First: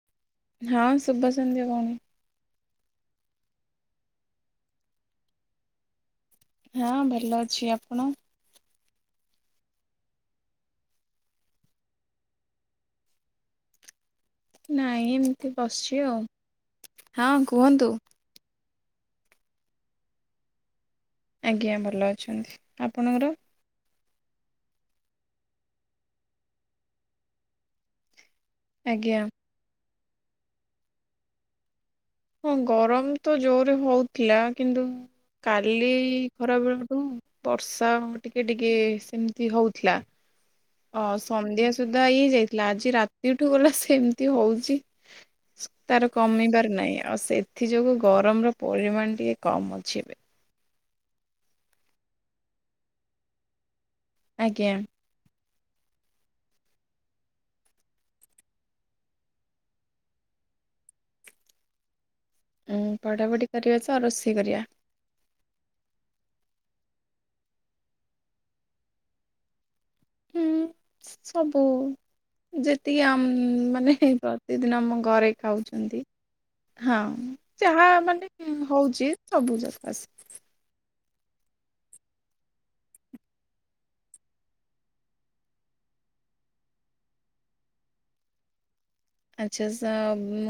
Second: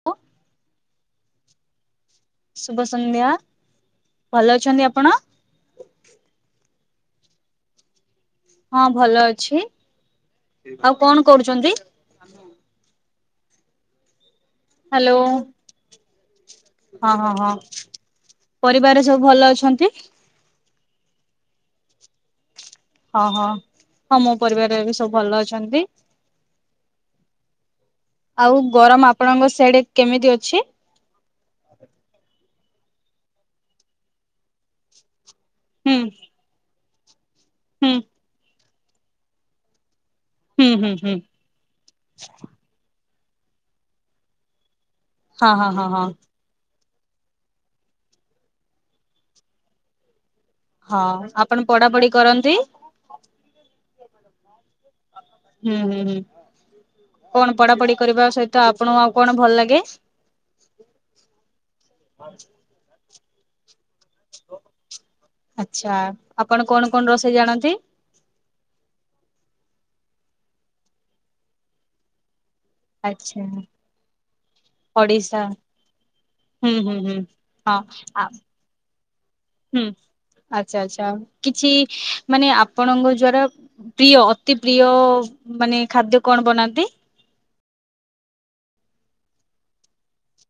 [unintelligible] ହଁ ଶୁଭ ସନ୍ଧ୍ୟ ଭଉଣୀ। ଶୁଭ ସନ୍ଧ୍ୟା ଭଲ ଅଛନ୍ତି ଆପଣ? ହଁ ଭଲ ଅଛି ଆପଣ? ହଁ ଭଲ ଅଛି ଆଉ କଣ କରୁଚନ୍ତି? ନାଇଁ ହ୍ୟାଲୋ ଏମିତି ବସିଚି ଆଉ। ହଁ ହଁ ହଁ ପରିବାରରେ ସବୁ ଭଲ ଅଛନ୍ତି। ଆଜ୍ଞା ଭଲ ଅଛନ୍ତି। ହଁ ଆପଣଙ୍କର? ହଁ ହଁ ମୋ ପରିବାରରେ ବି ସବୁ ଭଲ ଅଛନ୍ତି। ଆଉ ଗରମ ଆଜ୍ଞା ଆପଣଙ୍କ ସେଆଡେ କେମିତି ଅଛି? ହଁ ଗରମ ତ ଜୋରରେ ହଉଥିଲା କିନ୍ତୁ କାଲି ହୁଁ ଖରା ବେଳଠୁ ବର୍ଷା ହୁଁ ଟିକେ ଟିକେ ସେମିତି ହଉଥିଲା ହୁଁ ହୁଁ ଅ ହୁଁ ସନ୍ଧ୍ୟା ସୁଦ୍ଧା ଇଏ ହେଇଯାଇଥିଲା ଆଜି ରାତିଠୁ ଗଲା ସେମିତି ହଉଛି ହଁ ହଁ ହଁ ହଁ ତାର କମେଇବାର ନାହିଁ ଆଉ ସେ ଏଥିଯୋଗୁଁ ଗରମର ପରିମାଣ ଟିକେ କମ ଅଛି ଏବେ ହଁ ଆପଣ ପଢାପଢି କରନ୍ତି ଆଜ୍ଞା ହୁଁ ହୁଁ ହୁଁ କଣ ପଢା ପଢି କରିବା ସହିତ ଆପଣଙ୍କୁ ଆଉ କଣ ଭଲ ଲାଗେ? ପଢ଼ାପଢ଼ି କରିବା ତ ରୋଷେଇ କରିବା ଆଚ୍ଛା ଆପଣ କଣ କଣ ରୋଷେଇ ଜାଣନ୍ତି? ହୁଁ ସବୁ ଯେତିକି ଆ ଆଚ୍ଛା ମାନେ ପ୍ରତିଦିନ ଆମ ଘରେ ଓଡିଶା ଖାଉଛନ୍ତି ହୁଁ ହୁଁ ହଁ ହୁଁ ହଁ ଯାହା ଆ ମାନେ ହଉଛି ସବୁ ଯାକ ଆସିବ। ଆଛା ଆଚ୍ଛା କିଛି ମାନେ ଆପଣଙ୍କ ଦ୍ଵାରା ପ୍ରିୟ ଅତି ପ୍ରିୟ ମାନେ ଖାଦ୍ୟ କଣ ବନାନ୍ତି? ଆଚ୍ଛା ଆଛା ମୁଁ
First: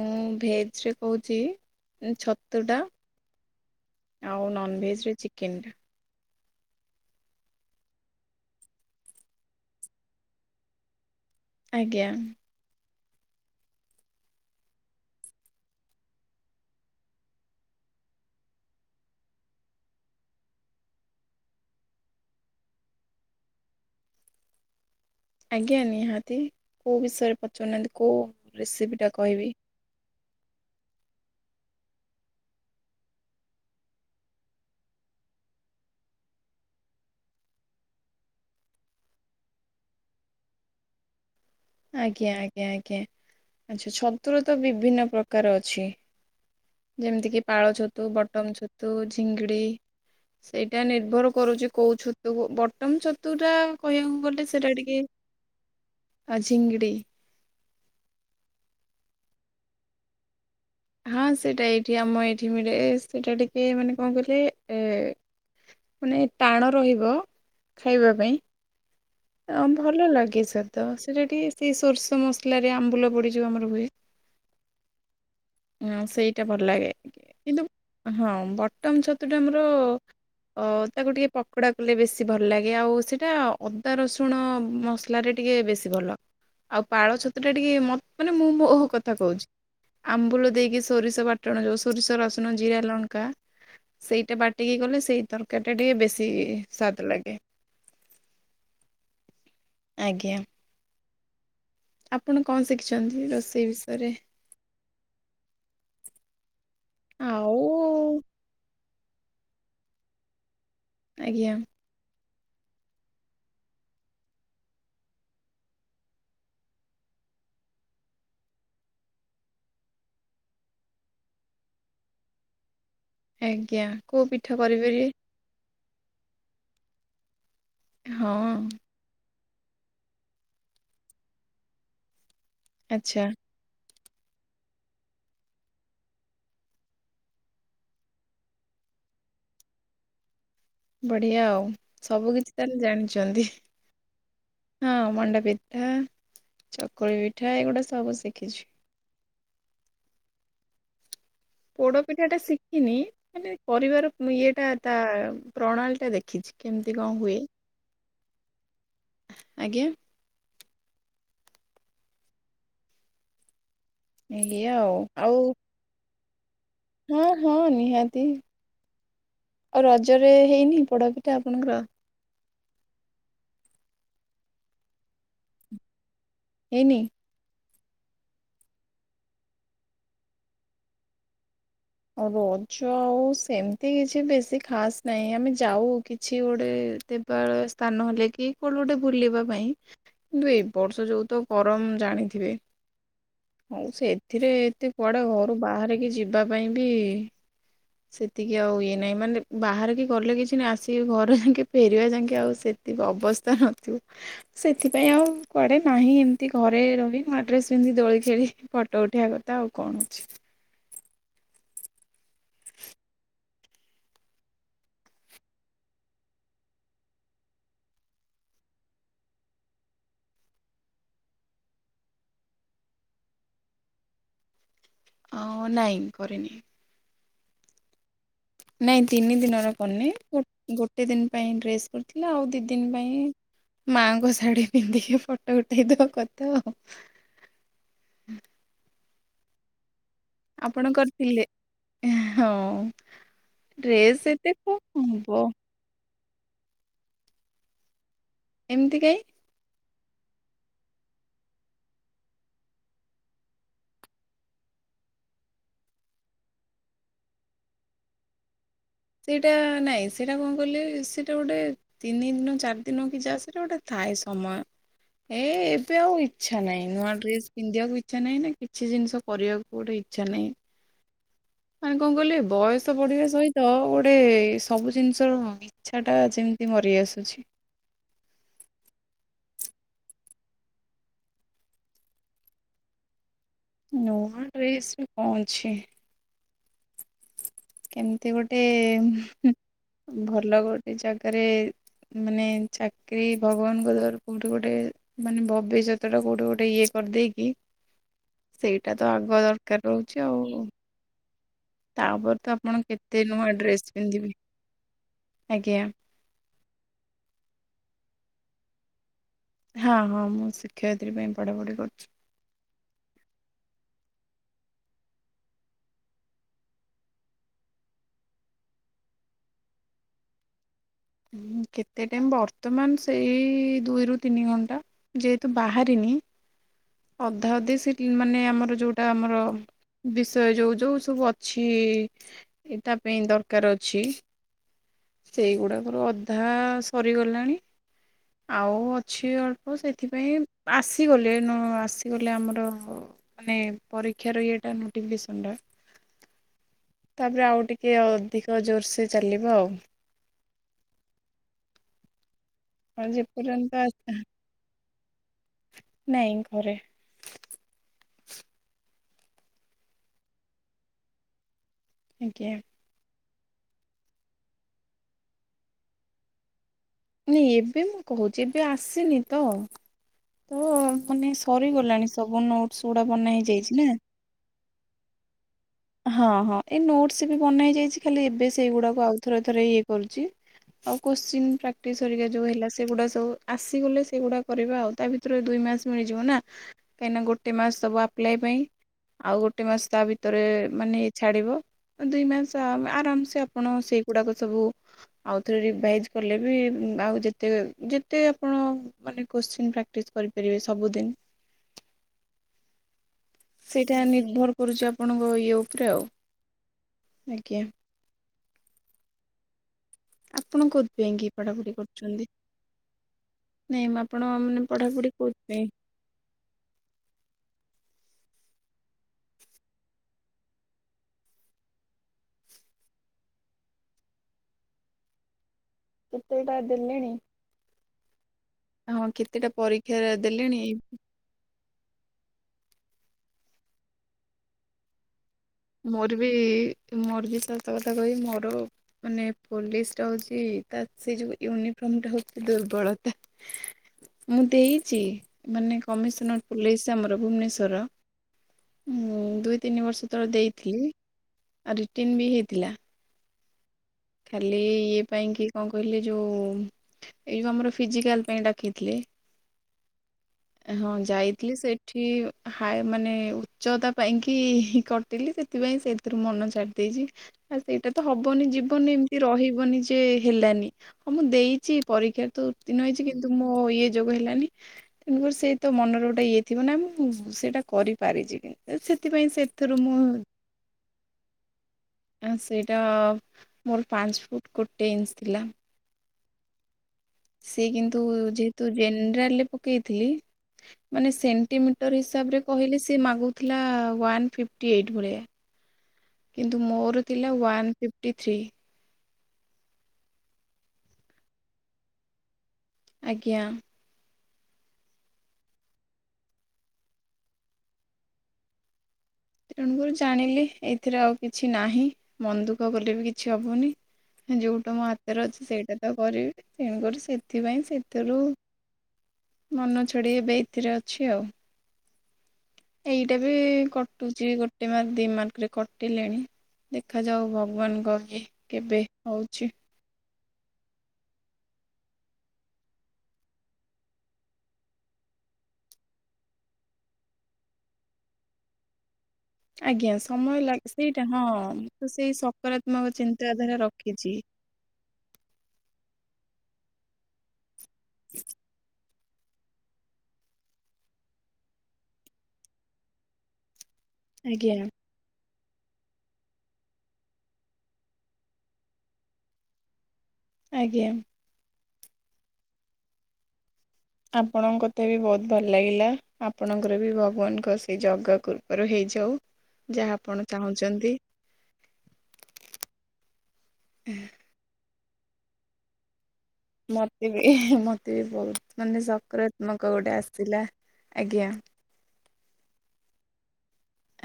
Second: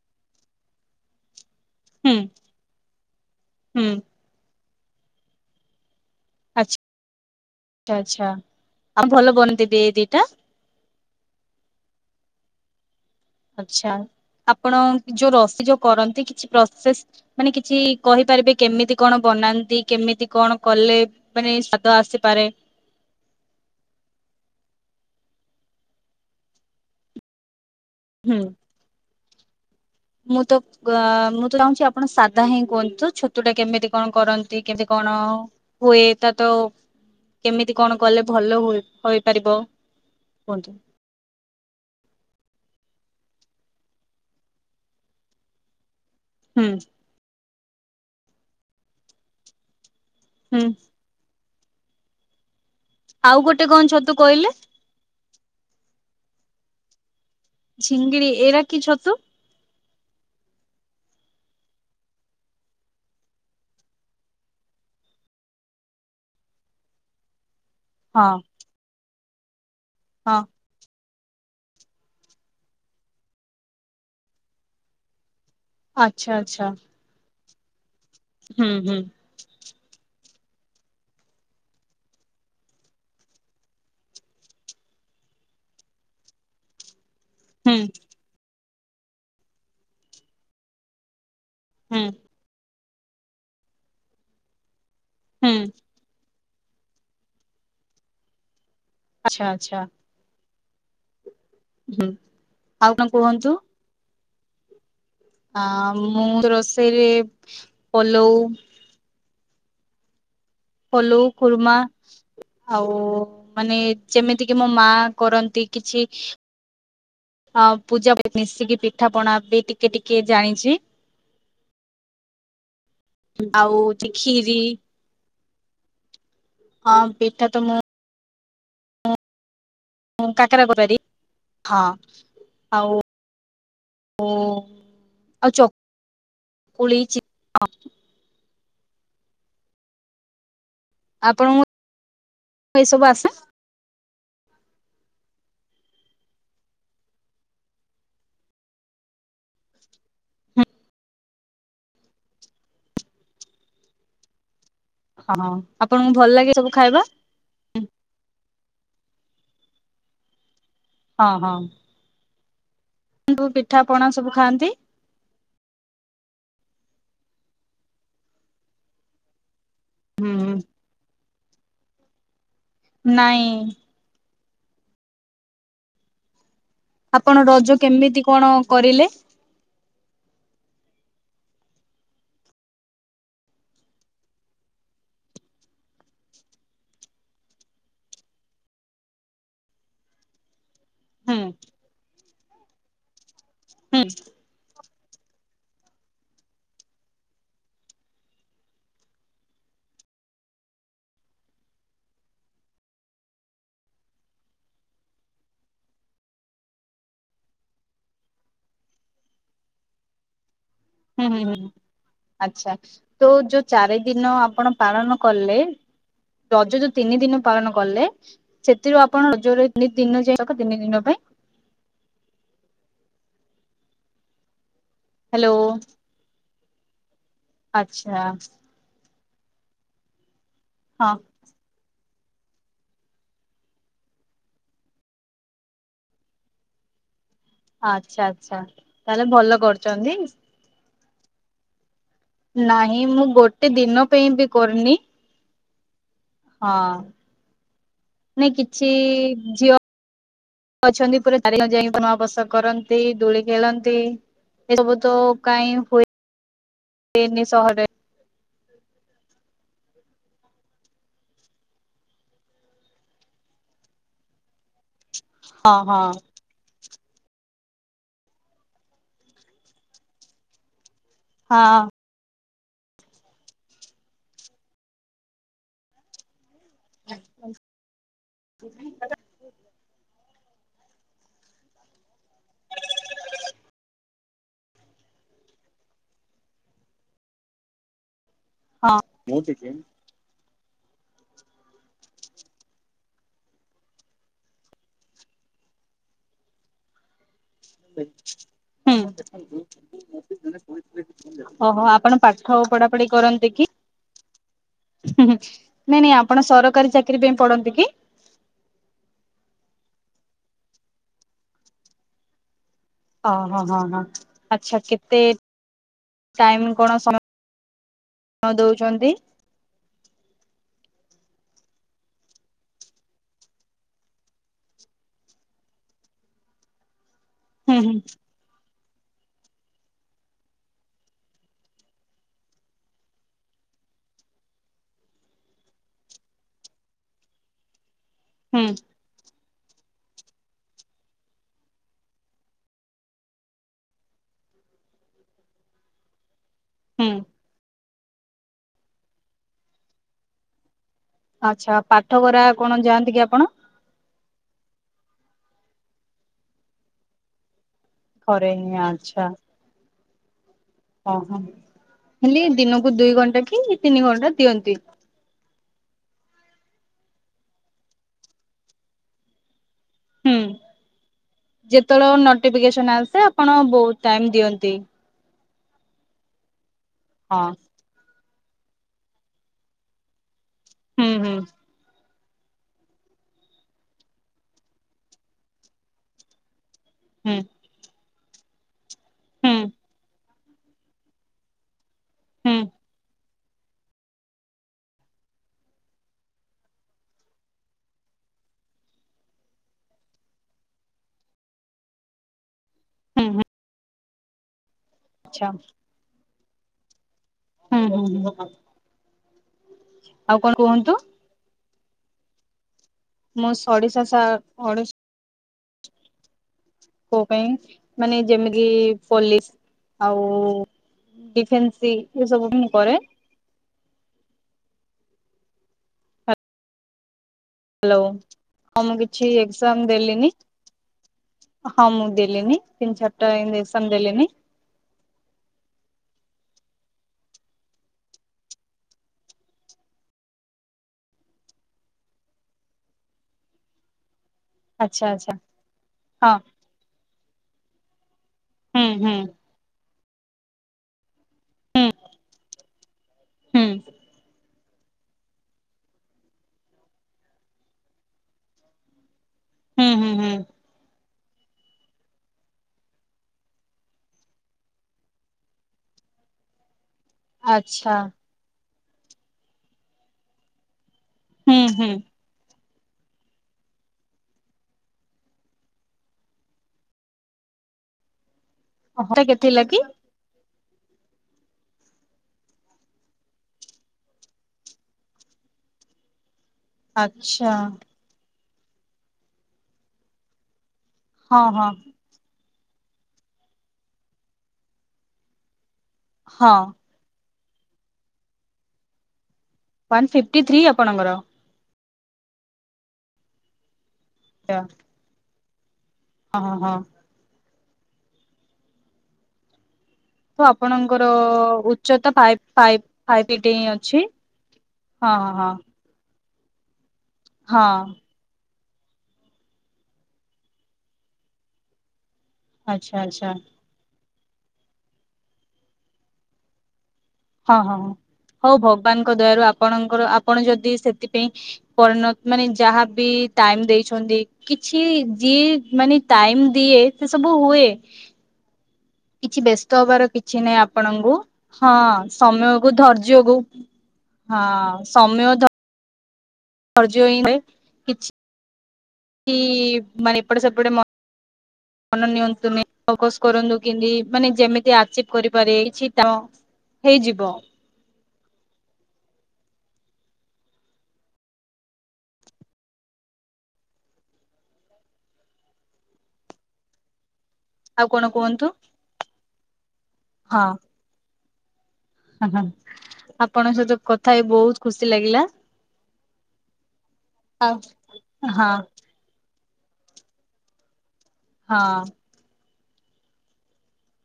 ଭେଜ୍ରରେ କହୁଛି ହୁଁ ଛତୁଟା ହୁଁ ଆଉ ନନ୍ଭେଜେରେ ଚିକେନଟା। ଆଛା ଆଚ୍ଛା ଆଉ ଭଲ ବନନ୍ତି ବିି ଏଇ ଦିଟା ଆଜ୍ଞା। ଆଛା ଆପଣ ଯୋଉ ରସି ଯୋଉ କରନ୍ତି କିଛି ପ୍ରସେସ ମାନେ କିଛି କହିପାରିବେ କେମିତି କଣ ବନାନ୍ତି କେମିତି କଣ କଲେ ମାନେ ସ୍ୱାଦ ଆସିପାରେ ଆଜ୍ଞା ନିହାତି କେଉଁ ବିଷୟରେ ପଚାରୁନାହାଁନ୍ତି କେଉଁ ହୁଁ। ରେସିପିଟା କହିବି। ମୁଁ ତ ମୁଁ ତ ଚାହୁଁଛି ଆପଣ ସାଧା ହିଁ କୁହନ୍ତୁ ତ ଛତୁ ଟା କେମିତି କଣ କରନ୍ତି କେମିତି କଣ ହଏ ତା ତ କେମିତି କଣ କଲେ ଭଲ ହୁଏ ହୋଇପାରିବ କୁହନ୍ତୁ। ଆଜ୍ଞା ଆଜ୍ଞା ଆଜ୍ଞା ଆ ଛତୁର ତ ବିଭିନ୍ନ ପ୍ରକାର ଅଛି। ହୁଁ ଯେମିତିକି ପାଳ ଛତୁ ବଟମ ଛତୁ ଝିଙ୍ଗିଡ଼ି ହୁଁ ସେଇଟା ନିର୍ଭର କରୁଛି କଉ ଛତୁ ବଟ୍ ବଟମ ଛତୁ ଆଉ ଟା ଗୋଟେ କଣ ଛତୁ କହିବାକୁ ଗଲେ କହିଲେ ସେଇଟା ଟିକେ ଆ ଝିଙ୍ଗିଡ଼ି ଝିଙ୍ଗଡିି ଏରା କି ଛତୁ ହଁ ସେଇଟା ଏଇଠି ଆମ ଏଇଠି ମିଳେ ସେଇଟା ଟିକେ ମାନେ କଣ କହିଲେ ଏ ମାନେ ଟାଣ ରହିବ ଖାଇବା ହଁ ପାଇଁ ଭଲ ହଁ ଲାଗେ ସାର୍ ତ ସେଇଟା ଟିକି ସେ ସୋର୍ଷ ମସଲାରେ ଆମ୍ବୁଲ ପଡ଼ିଯିବ ଆମର ହୁଏ ହ ଆଚ୍ଛା ସେଇଟା ଆଚ୍ଛା। ଭଲ ଲାଗେ କିନ୍ତୁ ହଁ ହୁଁ ହୁଁ ବଟମ ଛତୁଟା ଆମର ଅ ତାକୁ ଟିକେ ପକୋଡ଼ା କଲେ ବେଶି ଭଲ ଲାଗେ ଆଉ ସେଇଟା ଅଦା ରସୁଣ ମସ୍ ଲାରେ ଟିକେ ବେଶୀ ଭଲ ଆଉ ପାଳ ଛତୁ ଟା ହୁଁ ଟିକେ ମ ମାନ ମୁଁ ମୋ କଥା କହୁଛି ଆମ୍ବୁଲ ଦେଇକି ସୋରିଷ ବାଟଣ ଯାଉ ହୁଁ ସୋରିଷ ରସ୍ ଉଣ ଜିରା ଲଙ୍କା ସେଇଟା ବାଟିକି କଲେ ସେଇ ହୁଁ ତରକାରୀ ଟା ଟିକେ ବେଶୀ ସ୍ୱାଦ ଲଗେ। ଆଚ୍ଛା ଆଚ୍ଛା। ଆଜ୍ଞା। ହୁଁ। ଆପଣ କଣ ଆଉ ଶିଖିଛନ୍ତି କୁହନ୍ତୁ ରୋଷେଇ ବିଷୟରେ? ଆ ମୁଁ ତ ରୋଷେଇରେ ଆଉ ପଲଉ ଫଲଉ ଆଜ୍ଞା କୁର୍ମା ଆଉ ମାନେ ଯେମିତି କିି ମୋ ମା କରନ୍ତି କିଛି ହଁ ପୂଜା ମିଶିକି ପିଠା ପଣା ବି ଟିକେ ଟିକେ ଜାଣିଛି। ଆଉ ଆଜ୍ଞା ହଉଚି କୋଉ ପିଠା କ୍ଷୀରି। କରିପାରିବେ ହଁ ପିଠା ତ ମୁଁ ହଁ। [unintelligible] ହଁ ଆଉ ଆଚ୍ଛା ଓ ଆଉ ଚ କୁଳି [unintelligible] ବଢ଼ିଆ ଆଉ ଆପଣଙ୍କୁ ସବୁ କିଛି ତାହେଲେ ଏଇ ସବୁ ଆସେ ଜାଣିଛନ୍ତି। ହଁ ମଣ୍ଡା ପିଥା ଚକୁଳି ପିଠା ଏଗୁଡ଼ା ସବୁ ଶିଖିଛି। ହୁଁ। ପୋଡ଼ ପିଠା ଟା ଶିଖିନି ମାନେ କରିବାର ଇଏଟା ତା ହଁ ପ୍ରଣାଳୀ ଆପଣଙ୍କୁ ଟା ଭଲ ଲାଗେ ଦେଖିଛି ସବୁ କେମିତି ଖାଇବା କଣ ହୁଏ? ଆଜ୍ଞା ହଁ ହଁ। [unintelligible] ପିଠା ପଣା ସ ଏଇଆ ଆଉ ଆଉ ହଁ ହଁ ନିହାତି ଆଉ ରଜରେ ହୁଁ ହେଇନି ପୋଡ଼ ପିଠା ଆପଣଙ୍କର? ନାଇଁ। ହେଇନି? ଆପଣ ରଜ କେମିତି କଣ କରିଲେ? ରଜ ଆଉ ସେମିତି କିଛି ବେଶୀ ଖାସ୍ ନାହିଁ ଆମେ ଯାଉ କିଛି ଗୋଟେ ତିର [unintelligible] ସ୍ଥାନ ଲେଇ କି କୁଆଡ଼େ ଗୋଟେ ବୁଲିବା ପାଇଁ? କିନ୍ତୁ ଏଇ ବର୍ଷ ଯୋଉ ହୁଁ ତ ଗରମ ଜାଣିଥିବେ ହଉ ହୁଁ ସେ ଥିରେ ଏତେ କୁଆଡେ଼ ଘରୁ ବାହାରିକି ଯିବା ପାଇଁ ବି ସେତିକି ଆଉ ଇଏ ନାହିଁ ମାନେ ବାହାରିକି ଗଲେ କିଛି ନାହିଁ ଆସିକି ଘରେ ଯାଇକି ଫେରିବା ଯାଇକି ଆଉ ସେ ତିକୀ ଅବସ୍ଥା ନଥିବ। ସେଥିପାଇଁ ଆଉ କୁଆଡ଼େ ନାହିଁ ଏମିତି ଘରେ ରହି ନୂଆ ଡ୍ରେସ ପିନ୍ଧି ଦୋଳି ଖେଳି। ଫଟୋ ଉଠେଇବା କଥା ଆଉ କଣ ଅଛି। ହୁଁ ହୁଁ ହୁଁ ହୁଁ। ଆଚ୍ଛା ତୋଉ ଯୋଉ ଚାରି ଦିନ ଆପଣ ପାଳନ କଲେ ରଜ ଯୋଉ ତିନି ଦିନ ପାଳନ କଲେ ସେଥିରୁ ଆପଣ ରଜର ତିନି ଦିନ ଯାକ ତିନି ଦିନ ପାଇଁ ହ୍ୟାଲୋ ଆଉ ନାଇଁ କରିନି। ଆଚ୍ଛା। ନାଇଁ ତିନି ଦିନର କରିନି ଗୋଟେ ହଁ ଦିନ ପାଇଁ ଡ୍ରେସ କରିଥିଲି ଆଉ ଦି ଦିନ ପାଇଁ ମାଆଙ୍କ ଶାଢୀ ପିନ୍ଧିକି ଫଟୋ ଉଠେଇଦବା କଥା ଆଉ ଆଛା ଆଛା ତାହେଲେ ଭଲ କରୁଛନ୍ତି। ଆପଣ କରିଥିଲେ ହଁ ନାହିଁ ମୁଁ ଗୋଟେ ଦିନ ପାଇଁ ଡେସ୍ ବି ଏତେ କ କରିନି ଓ ହଁ ନାଇଁ କିଛି ଏମିତି କାଇଁ ଝିଅ ଅଛନ୍ତି ପୁରା ଚାରି ଯାଇ [unintelligible] କରନ୍ତି ଦୋଳି ଖେଳନ୍ତି। ଏ ସବୁ ତ କାଇ ହୁଏନି ସହରରେ ସେଇଟା ନାଇଁ ସେଇଟା କଣ କଲେ ସେଇଟା ଗୋଟେ ତିନି ଦିନ, ଚାରି ଦିନ କି ଯାସରେ ଗୋଟେ ଥାଏ ସମୟ ଏ ହଁ ହଁ ଏବେ ଆଉ ଇଛା ନାହିଁ ନୂଆ ଡ୍ରେସ ପିନ୍ଧିବାକୁ ଇଚ୍ଛା ନାହିଁ ନା କିଛି ଜିନିଷ କରିବାକୁ ଗୋଟେ ଇଚ୍ଛା ନାହିଁ। ହଁ କଣ ମାନେ କହିଲେ ବୟସ ବଢିବା ସହିତ ଗୋଟେ ସବୁ ଜିନିଷର ଇଚ୍ଛାଟା ଯେମତି ମରି ଆସୁଛି। [inaudible] ନୂଆ ଡ୍ରେସରେ କଣ ଅଛି। କେମିତି ଗୋଟେ ହଁ ଭଲ ଗୋଟେ ଜାଗାରେ ମାନେ ଚାକିରୀ ଭଗବାନଙ୍କ ଦୟାରୁ କୋଉଠି ଗୋଟେ ମାନେ ଭବିଷ୍ୟତ ଟା କୋଉଠି ଗୋଟେ ଇଏ କରିଦେଇକି ସେଇଟା ତ ଆଗ ହୁଁ ଦରକାର ରହୁଛି ଆଉ ଓହୋ ଆପଣ ତାପରେ ତ ପାଠ ଆପଣ ପଢାପଢି କେତେ ନୂଆ କରନ୍ତି କି? ଡ୍ରେସ୍ ପିନ୍ଧିବି ନାଇଁ ଆଜ୍ଞା ନାଇଁ ଆପଣ ସରକାରୀ ଚାକିରି ପାଇଁ ପଡନ୍ତି କି? ହଁ ହଁ ମୁଁ ଶିକ୍ଷୟିତ୍ରୀ ପାଇଁ ପଢ଼ାପଢ଼ି କରୁଛି। ଓହୋ ହ ହଁ ଆଚ୍ଛା କେତେ ଟାଇମ୍ କଣ ସମ ୟ ଦଉଛନ୍ତି। କେତେ ଟାଇମ୍ ବର୍ତମାନ ସେଇ ଦୁଇରୁ ତିନି ଘଣ୍ଟା ଯେହେତୁ ବାହାରିନି ଅଧା ଅଧି ହୁଁ ସେ ହୁଁ ମାନେ ଆମର ଯୋଉ ଟା ଆମର ବିଷୟ ଯୋଉ ଯୋଉ ସବୁ ଅଛି। ଏଇ ତା ପାଇଁ ଦରକାର ଅଛି। ସେଇଗୁଡ଼ାକର ଅଧା ସରିଗଲାଣି। ହୁଁ ଆଉ ଅଛି ଅଳ୍ପ ସେଥିପାଇଁ ଆସିଗଲେ ନ ଆସିଗଲେ ଆମର ମାନେ ପରୀକ୍ଷାର ଇଏଟା ନୋଟିଫ୍ କେଶନ ଟା ହୁଁ ତାପରେ ଆଉ ଟିକେ ଅଧିକ ଜୋର ସେ ଚାଲିବ ଆଉ ଆଚ୍ଛା ପାଠ ଗାରା କଣ ଆଉ ଯାଆନ୍ତି କି ଆପଣ? [inaudible] ନାଇଁ ଘରେ ଘରେ ହିଁ ଆଛା ଓହୋ ହେଲେ ଆଜ୍ଞା ଦିନକୁ ଦୁଇ ଘଣ୍ଟା କି ତିନି ଘଣ୍ଟା ଦିଅନ୍ତି। ନାଇଁ ଏବେ ମୁଁ କହୁଛି ଏବେ ଆସିନି ତ ହୁଁ ତ ମାନେ ସରିଗଲାଣି ଯେତେବେଳେ ସବୁ ନୋଟସ୍ ଗୁଡା ବନା ହେଇଯାଇଛି ନା ଟାଇମମ୍ ଦିଅନ୍ତି। ହଁ ହଁ ଏଇ ନୋଟସ ବି ହଁ ବନା ହେଇ ଯାଇଛି ଖାଲି ଏବେ ସେଇଗୁଡାକୁ ଆଉ ଥରେ ଥରେ ଇ କରୁଛି ଆଉ ହୁଁ ହୁଁ କୋ୍ଶ୍ଚିନ ପ୍ରାକ୍ଟିସ୍ ହେରିକା ଯୋଉ ହେଲା ସେଗୁଡା ସବୁ ଆସିଗଲେ ସେଗୁଡା କରିବା ଆଉ ତା ଭିତରେ ଦୁଇ ମାସ ମିଳିଯିବ ନା କାହିଁକିନା ଗୋଟେ ହୁଁ ମାସ ସବୁ ଆପ୍ଲାଏ ପାଇଁ ଆଉ ଗୋଟେ ମାସ ତା ଭିତରେ ମାନେ ଛାଡିବ ଦୁଇ ହୁଁ ହୁଁ ମାସ ଆରାମସେ ଆପଣ ସେଇଗୁଡାକ ସବୁ ଆଉଥରେ ରିଭାଇଜ୍ କଲେ ବି ଆଉ ଯେତେ ଯେତେ ଆପଣ ମାନେ କୋଶ୍ଚିନ୍ ପ୍ରାକ୍ଟିସ୍ କରିପାରିବେ ସବୁଦିନ। ହୁଁ ହୁଁ। ସେଇଟା ନିର୍ଭର କରୁଚି ଆପଣଙ୍କ ଆଛା ଇଏ ଉପରେ ଆଉ ଆଜ୍ଞା। ହୁଁ ହୁଁ ହୁଁଁ। ଆପଣ କୁହନ୍ତୁ କୋଉଥିପାଇଁ କିି ପଢାପଢି କରୁଛନ୍ତି? ମୁଁ ନାଇଁ ସଡିଶା ସା ଆପଣ ମାନେ ଓଡିଶା ପଢାପଢି କଉଥିପାଇଁ? କୋ ପାଇଁ ମାନେ ଯେମିତି ପୋଲିସ ଆଉ ଡିଫେନ୍ସସି ଏସବୁ ମୁଁ କରେ। କେତେ ଟା ଦେଲେଣି? ହ୍ୟାଲୋ ଆଉ ମୁଁ ହଁ କିଛି କେତେଟା ଏଜାମ ପରୀକ୍ଷା ଦେଲିିନି। ଦେଲେଣି? ହଁ ମୁଁ ଦେଲିନି ତିନି ଚାରିଟା ଏଗଯିବିଷଣ ଦେଲିଣିି। ମୋର ବି ମୋର ବି ସତ କଥା କହିବି ମୋର ମାନେ ପୋଲିସ ଟା ହଉଛି ତା ସେ ଯୋଉ ୟୁନିଫର୍ମ ଟା ହଉଛି ଦୁର୍ବଳତା। [inaudible] ମୁଁ ଦେଇଛି ଆଚ୍ଛା ଆଚ୍ଛା ମାନେ ହଁ କମିଶନର ପୋଲିସ ଆମର ଭୁବନେଶ୍ଵରର। ହୁଁ ହୁଁ ଉଁ ଦୁଇ ତିନି ବର୍ଷ ତଳେ ଦେଇଥିଲି ଆଉ ରିଟନ ବି ହେଇଥିଲା। ହୁଁ। କାଲି ଇଏ ପାଇଁ କିି କଣ କହିଲେ ଯୋଉ ଏଇଉ ଆମର ଫିଜିକାଲ ପାଇଁ ଡାକିଥିଲେ ହୁଁ ହୁଁ ହୁଁ ହଁ ଯାଇଥିଲି ସେ ସେଠିଁ ହାୟ ମାନେ ଉଚ୍ଚତା ପାଇଁକି କଟିିଲି ସେଥିପାଇଁ ସେଥିରୁ ମନ ଛାଡି ଦେଇଛି। ଖାସ ସେଇଟା ଆଚ୍ଛା ତ ହବନି ଜୀବନରେ ଏମିତି ରହିବନି ଯେ ହେଲାନି ହଁ ମୁଁ ହୁଁ ଦେଇଛି ହୁଁ ପରୀକ୍ଷା ତ ଉତ୍ତୀର୍ଣ ହେଇଛି କିନ୍ତୁ ମୋ ଇଏ ଯୋଗୁଁ ହେଲାନି। କିନ୍ତୁ ସେଇ ତ ମନରେ ଗୋଟେ ଇଏ ଥିବ ନା ମୁଁ ସେଇଟା କରିପାରିଛି ବି। ସେଟା ସେଥିପାଇଁ କେତେ ଥିଲା ସେଥିରୁ କି ମୁଁ ହଁ ସେଇଟା ଆ ମୋର ପାଞ୍ଚ ଫୁଟ୍ ଗୋଟେ ଇଞ୍ଚି ଥିଲା। ଆଚ୍ଛା। ତୁ ଯେହେତୁ ଜେନେରାଲ ପକେଇଥିଲି ମାନେ ହଁ ହଁ ସେଣ୍ଟିମିଟର ହିସାବ୍ରେ ମୁଁ କହିଁଲି ସେ ମାଗୁଥିଲା ୱାନ୍ ଫିଫ୍ଟି ଏଇଟ୍ ଭଳିଆ ହଁ କିନ୍ତୁ ମୋର ଥିଲା one fifty three. One fifty three ଆପଣଙ୍କର? ଆଜ୍ଞା। ଡା ଓଁ ହଁ। ତେଣୁକରି ଜାଣିଲି ତ ଏଇଥିରେ ଆପଣଙ୍କର ଆଉଁ କିଛି ନାହିଁ ଉଚ୍ଚତା ଫାଇଭ୍ ମନ ଦୁଃଖ ଫାଇଭ୍ କଲେ ବି ଫାଇଭ୍ କିଛି ଏଇଟ୍ ହିଁ ଅଛି ହବନି। ଯୋଉଁଟା ମୋ ହଁ ହାତରେ ହଁ ଅଛି ହଁ ସେଇଟା ତ କରିବି ତେଣୁକରି ସେଥିପାଇଁ ହଁ ସେଥୁରୁ ମନ ଛଡେଇ ଏବେ ଏଥିରେ ଅଛି ଆଉ। ଆଚ୍ଛା ଏଇଟା ଆଚ୍ଛା ବି କଟୁଛି ଗୋଟେ ମାର୍କ ଦି ମାର୍କରେ କଟିଲେଣି ଦେଖାଯାଉ ହଁ ହଁ ହଁ। ଭଗବାନଙ୍କ ଏଁ ହଉ କେବେ ଭଗବାନଙ୍କ ଦୟାରୁ ହଉଛି। ଆପଣଙ୍କର ଆପଣ ଯଦି ସେଥିପାଇଁ ପରିଣତ ମାନେ ଯାହାବି ଟାଇମ ଦେଇଛନ୍ତି କିଛି ଯିଏ ମାନେ ଟାଇମ୍ ଦିଏ ସେ ସବୁ ହୁଏ। କିଛି ବ୍ୟସ୍ତ ଆଜ୍ଞା ହବାର ସମୟ କିଛି ନାହିଁ ଲାଗେ ସେଇଟା ଆପଣଙ୍କୁ ମୁଁ ହଁ ତ ସେଇ ସମୟ କୁ ସକାରାତ୍ମକ ଧର୍ଯ୍ୟକୁ ଚିନ୍ତାଧାରା ରଖିଛି। ହଁ ସମୟ ତ ଫର୍ଜ ଇଁ ହୋଏ। ଚୁଁ କି ଇ ଇ ମାନେ ଏପଟେ ସେପଟେ ମ୍ ମନ ନିଅନ୍ତୁନି ଫୋକସ୍ କରନ୍ତୁ କିନ୍ତି ମାନେ ଆଜ୍ଞା ଯେମିତି ଆର୍ଚିପ୍ କରିପାରିବେ ଇଛିଟଁ ହେଇଯିବ। ଆଜ୍ଞା। ଆପଣଙ୍କ କଥା ବି ବହୁତ ଭଲ ଲାଗିଲା ଆପଣଙ୍କର ବି ଭଗବାନଙ୍କ ଆଶ୍ ଏଇ ଆଉ କଣ ଜଗା କୁହନ୍ତୁ କୃପାରୁ ହେଇ ଯାଉ ଯାହା ଆପଣ ଚାହୁଁଚନ୍ତି। ଓହୋ ଆପଣଙ୍କ ସହିତ କଥା ହେଇ ବହୁତ ଖୁସି ଲାଗିଲା। ମତେ ବି ଏ ଆଉ ହିଁ ମତେ ବି ହଁ ବହୁତ ମାନେ ସକାରାତ୍ମକ ଗୋଟେ ଆସିଲା ଆଜ୍ଞା। ହଁ।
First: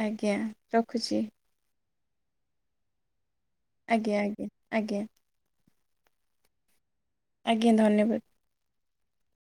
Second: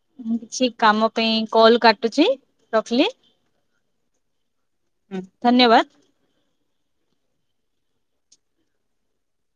ଆଜ୍ଞା ମୁଁ କିଛି କାମ ରଖୁଛି ପାଇଁ କଲ କାଟୁଚି ରଖଲି? ଆଜ୍ଞା ଆଜ୍ଞା ଆଜ୍ଞା। ଧନ୍ୟବାଦ। ଆଜ୍ଞା ଧନ୍ୟବାଦ।